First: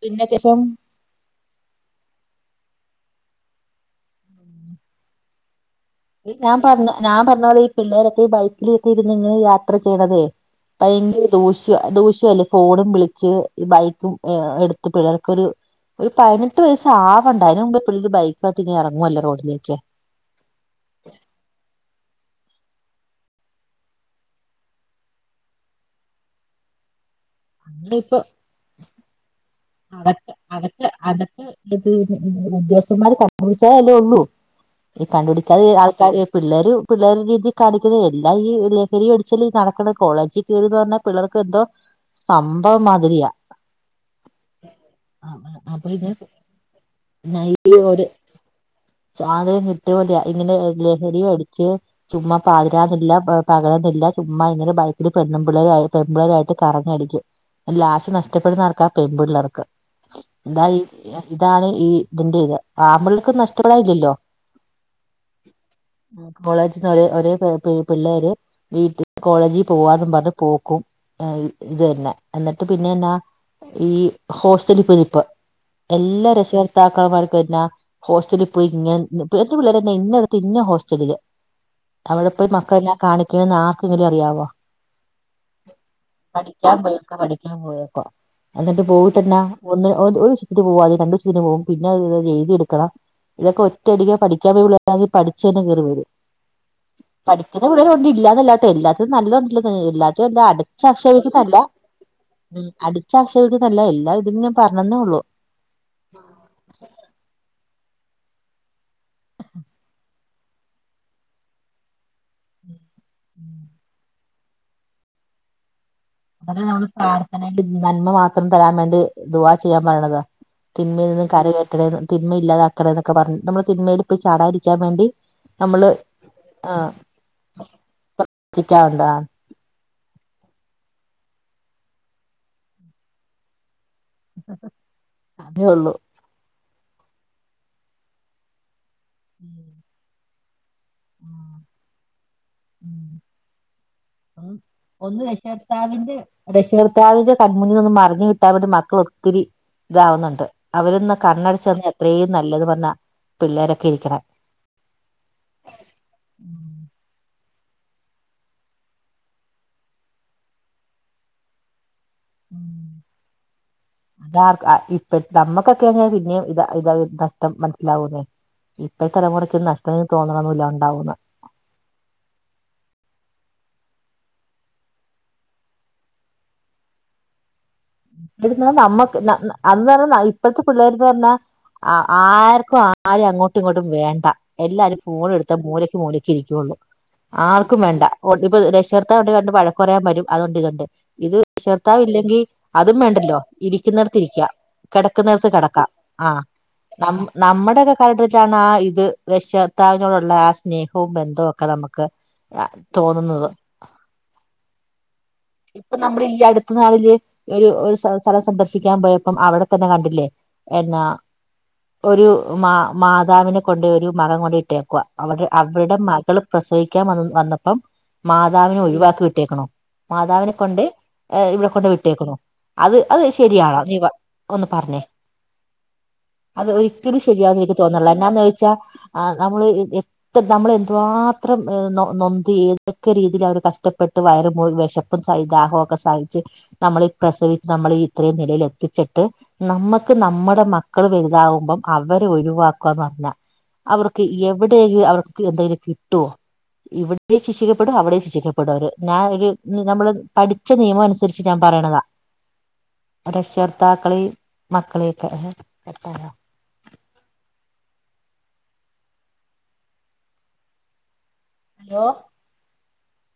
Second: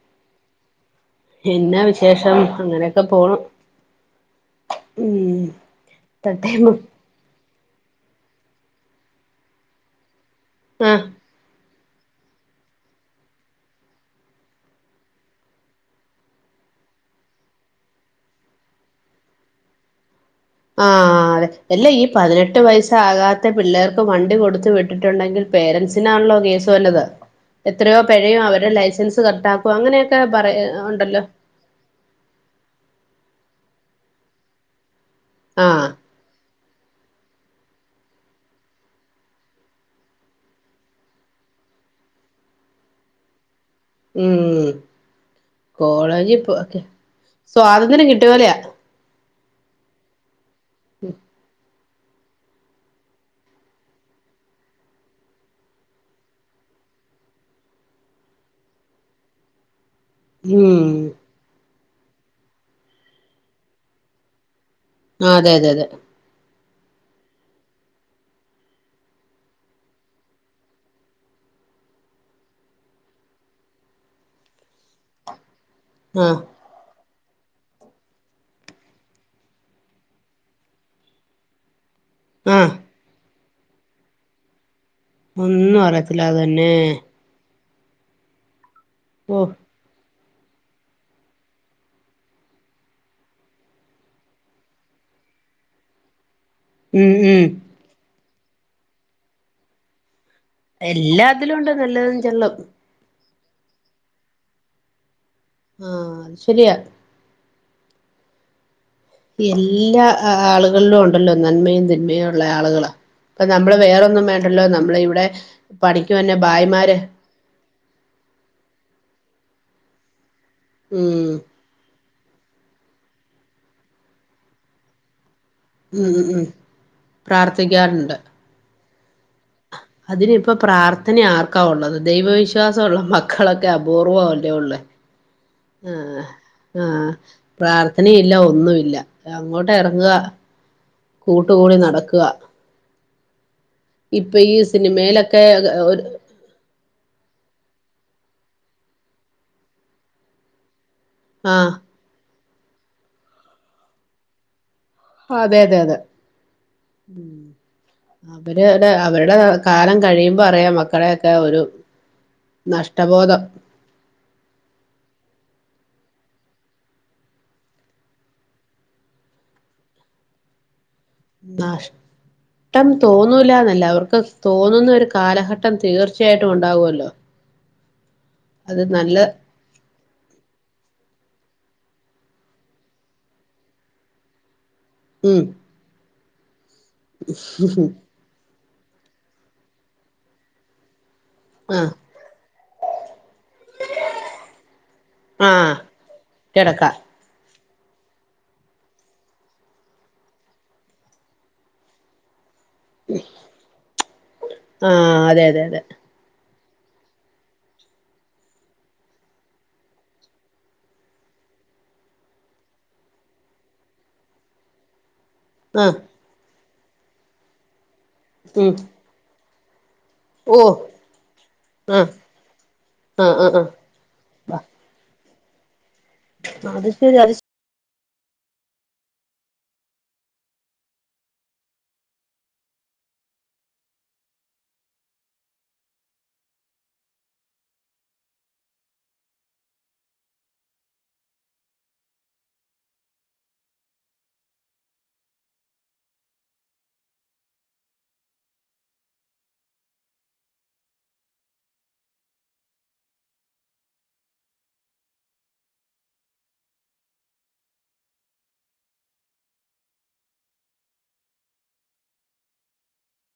പിന്നെക്കേശം എന്നാ വിശേഷം അങ്ങനെക്കെ പോണം ഉം ഈ ഞാൻ തട്ടേമ പറഞ്ഞ ഞാൻ പറഞ്ഞോളെ ഈ പിള്ളേരൊക്കെ ഈ ബൈക്കിൽ എത്തിയിരുന്നു ഇങ്ങ യാത്ര ചെയ്യണത് ആഹ് ഭയങ്കര ദോഷ് ദൂശ്യ ദുഷ്യല്ലേ ഫോണും വിളിച്ച്ഈ ബൈക്കും യ്ഹ് എടുത്തിട്ടുള്ളർക്കൊരു ഒരു പയിനെട്ട് വയസാവണ്ടേ അയിന് മുമ്പ് പിള്ളർ ബൈക്കാട്ട് നി ഇറങ്ങുല്ലേ റോഡിലേക്ക് ആഹ് തെ അല്ല ഈ പതിനെട്ട് വയസ്സാകാത്ത പിള്ളേർക്ക് വണ്ടി കൊടുത്ത് വിട്ടിട്ടുണ്ടെങ്കിൽ പേരൻസിനാണല്ലോ കേസ് വന്നത്. അങ്ങനെ എത്രയോ ഇപ്പൊ പെഴയും അവര്ടെ ലൈസൻസ് കട്ടാക്കും, അങ്ങനെയൊക്കെ പറ ഉണ്ടല്ലോ. ത് പൊ ഉദ്യോഗസ്ഥന്മാര് കണ്ടുപിടിച്ചാല അല്ലേ ഒള്ളൂ ഈ കണ്ടുപിടിച്ചാല് ആഹ് ആൾക്കാര് പിള്ളേരു പിള്ളേരു രീതിൽ കാണിക്കുന്നത്. എല്ലാം ഈ ലഹരി അടിച്ചലെ ഈ നടക്കുന്നത് കോളേജിൽ തീന്ന് പർഞ്ഞാ പിള്ളേർക്ക് എന്തോ സംഭവം മാതിരിയ ഉം, അപ്പൊ ഇത് കോളേജിൽപൊ കെ സ്വാതന്ത്ര്യം കിട്ട്യപോലെയാ. സ്വാന്ത്ര്യം കിട്ട്യലാ ഇങ്ങനെ ലഹരി അടിച്ച് ചുമ്മാ പാതിരാന്നില്ല പകലന്നില്ല ചുമ്മാ ഇങ്ങനെ ബൈക്കില് പെണ്ണുംപിള്ളേരായി പെൺമ്പുള്ളേരായിട്ട് കറങ്ങി അടിക്കും ലാസ്റ്റ് നഷ്ടപ്പെടുന്നതാർക്കാ, പെൺപിള്ളേർക്ക്. ന്താ ഈ ഉം ഇതാണ് ഈ ഇതിന്റെ ഇത് ആമ്പിള്ളേക്ക് നഷ്ട്ടപെടായില്ലല്ലോ. ആഹ്, അതെ അതെ അതെ ഉം കോളേജ്ന്ന് ഒരെ ഒരേ പെ പ് പിള്ളേര് വീട്ടിൽ കോളേജിൽ പോവാന്നും പറഞ്ഞ് പോക്കും ആ ഇ ഇത് തന്നെ എന്നിട്ട് പിന്നെ എന്നാ ഈ ഹോസ്റ്റലിൽ പോയി നിൽപ്പ് എല്ലാ ആഹ് രക്ഷകർത്താക്കന്മാർകും എന്നാ, ഹോസ്റ്റലിൽ പിന്നെ ഇപ്പോഴത്തെ പിള്ളേരൊക്കെ ഇന്നടത്ത് ഇന്ന ഹോസ്റ്റലില്. അവടെ പോയി ആഹ് മക്കളെല്ലാ കാണിക്കണന്ന് ആർക്കങ്കിലും അറിയാവോ? ഒന്നും അറിയത്തില്ല അത് തന്നെ. [unintelligible] പോയെക്കുവാ. എന്നിട്ട് പോയിട്ടന്നാ ഓഹ് ഒന്ന് ഒര് വിഷ്തിന് പോവും, അത് രണ്ട്‌ വിഷ്തിന് പോകും പിന്നെ അത് ഏഴ്തിട്ക്കണം. ഇതൊക്കെ ഒറ്റടിക്ക് പഠിക്കാൻ കഴിവുള്ളോരാണെങ്കി പഠിച്ച് തന്നെ കേറിവരും. [unintelligible] മ്മളെ പിള്ളേരുണ്ട്‌, ഇല്ലന്നല്ലാട്ടൊ, എല്ലാത്തും നല്ലതൊണ്ടല്ല എല്ലാതും അടു ച്ച എല്ലാത്തിലും ആക്ഷേപിക്കുന്നല്ല, ഉണ്ട് നല്ലതും ചെള്ളും ഉം അടിച്ച അക്ഷേപിക്കുന്നല്ല എല്ലാ ഇതിന്നും പറഞ്ഞന്നേ ഉള്ളു. ആഹ്, ശരിയാ. പൊ എല്ലാ ആളുകളിലു ഉണ്ടല്ലോ നന്മയും തിന്മയും ഉള്ള ആളുകള്. നമ്മള് വേറൊന്നും വേണ്ടല്ലോ നമ്മളെ ഇവിടെ പണിക് വര്ന്ന അതല്ലെ നമ്മള് പ്രാർത്ഥനയില് നന്മ മാത്രം തരാൻ വേണ്ടി ദുആ ചെയ്യാൻ പറയണത് തിന്മയിൽ നിന്ന് ഉം കര കേറ്റണേന്ന് തിന്മ ഇല്ലാതാക്കണേ ന്നൊക്കെ പറഞ്ഞു നമ്മള് തിന്മയിൽ ഇപ്പോയി ചാടാതിരിക്കാൻ വേണ്ടി നമ്മള് ഉം ഉം ഉം പ്രാർത്ഥിക്കാറുണ്ട്. ത്ഥിക്കാറുണ്ട് ആ. അതിനി ഇപ്പോ പ്രാർത്ഥന ആർക്കാ ഉള്ളത് ദൈവവിശ്വാസൊള്ള മക് ക്കളൊക്കെ അപൂർവ്വംല്ലേ ഉള്ളേ അതേ ഉള്ളൂ ആഹ്. ആഹ്, പ്രാർത്ഥനയില്ല ഒന്നുഇല്ല അങ്ങോട്ട് എർങ്ങ. കൂട്ടുകൂടി നടക്ക ഇപ്പ അപ്പം ഈ ഒന്ന് സിനിമേലൊക്കെ ഒര് രക്ഷകർത്താവിന്റെ രക്ഷകർത്താവിന്റെ കൺ മുന്നിൽനിന്നും മറഞ്ഞ് കിട്ടാൻ വേണ്ടി മക്കൾ ഒത്തിരി ഇതാവുന്നുണ്ട് അവരൊന്ന് ആഹ് കണ്ണടച്ചെങ്കി അത്രയും നല്ലത് പറഞ്ഞ പിള്ളേരൊക്കെ ഇരിക്കണേ. അതെ അതെ അതെ. അവര് ടെ അവരുടെ കാലം കഴിയുമ്പോ അറിയാം മക്കളെയൊക്കെ ഒരു നഷ്ട്ട ബോധം. താർക് ഇപ്പ നമ്മക്കൊക്കെന്ന് പിന്നേം ഇത ഇത നഷ്ടം മനസ്സിലാവുന്നേ. ഇപ്പോഴ തലമുറക്ക് നഷ്ട്ടം തോന്ന്ണൊ ന്നുല്ല ഉണ്ടാവൂല ന്നശ് ട്ടം തോന്നൂല്ല ന്നല്ല, അവർക്ക് തോന്നുന്ന ഒരു കാലഘട്ടം തീർച്ചയായിട്ടു ഉണ്ടാവൊല്ലോ. [inaudible] [unintelligible] നമ്മക്ക് ന്ന ന്ന അന്ന് അർഞ്ഞ ഇപ്പഴത്തെ പിള്ളേര്ന്ന് പറഞ്ഞാ അ ആർക്കും ആരും അങ്ങോട്ടും ഇങ്ങോട്ടും വേണ്ട, എല്ലാരും ഉം ഫോണെടുത്ത മൂലക് മൂലക് ഇരിക്കൊള്ളൂ, ആർക്കും വേണ്ട. [unintelligible] പ്പത് രക്ഷകർത്താവുണ്ടെങ്കി രണ്ട് വഴക്ക് പറയാൻ വരും, അതുകൊണ്ട് ഇത്ണ്ട് ഇത് ആഹ് രക്ഷകർത്താവ് ഇല്ലെങ്കി അതും വേണ്ടല്ലോ, ഇരിക്കുന്നടത്തി ഇരിക്കാം കിടക്കുന്നടത്ത് ആഹ് കടക്കാം, ആഹ്. കിടക്ക അം നമ്മുടക്കെ കാലഘട്ടത്തില് വെച്ച ആ ഇത് രക്ഷകർത്താക്കളോടുള്ള ആ സ്നേഹവും ബന്ധവും ഒക്കെ നമുക്ക് [inaudible] [unintelligible] ആഹ് അതെ അതെ അതെ ഇപ്പൊ നമ്മുടെ ഈ അടു നാളില് ഒരു സ്ഥലം സന്ദർശിക്കാൻ പോയപ്പം അവിടെ തന്നെ കണ്ടില്ലേ എന്നാ ഒരു മാ മാതാവിനെ കൊണ്ട് ഒരു മകൻ കൊണ്ടിട്ടേക്കുവാ അവടെ ആഹ് അവരുടെ മകള് പ്രസവിക്കാൻ വ വന്നപ്പം ഉം മാതാവിനെ ഒഴിവാക്കി ട്ടേക്ണ് മാതാവിനെ ഓ കൊണ്ട് ഏ ഇവിടെ കൊണ്ട് ആഹ് വിട്ടേക്കണ് അത് അത് ആഹ് ആഹ് ശരിയാണോ നീപ ആഹ് ഒന്ന് പറഞ്ഞേ അത് ശരി ഒരിക്കലും അത് ശരിയാകുന്നു എനിക്ക് തോന്നില്ല എന്നാന്ന് ചോദിച്ചാ ആഹ് അത്‌ മ്മള്ഇ ഇ നമ്മൾ എന്തുമാത്രം നൊന്ത് ഏതൊക്കെ രീതിയിൽ അവര് കഷ്ടപ്പെട്ട് വയറ മുഴ വെഷം സ ദാഹവുമൊക്കെ സഹിച്ച് നമ്മൾ പ്രസവിച്ച് നമ്മൾ ഇത്രയും നിലൽ എത്തിച്ചിട്ട് നമ്മക്ക് നമ്മടെ മക്കള് വലുതാവുമ്പം അവര് ഒഴിവാക്കന്നല്ല അവർക്ക് എവിടെ ല് അവർക്ക് എന്തെലും കിട്ടോ ഇവിട്ത്തെ ശിക്ഷിക്കപ്പെടും അവിടെയും ശിക്ഷിക്കപ്പെടും അവര് ഞാ ഒര് നമ്മള് പഠിച്ച നിയമം അനുസരിച്ച് ഞാൻ പറയിണതാ രക്ഷകർത്താക്കളി മക്കളെയക്കെ തെറ്റാണോ ഹലോ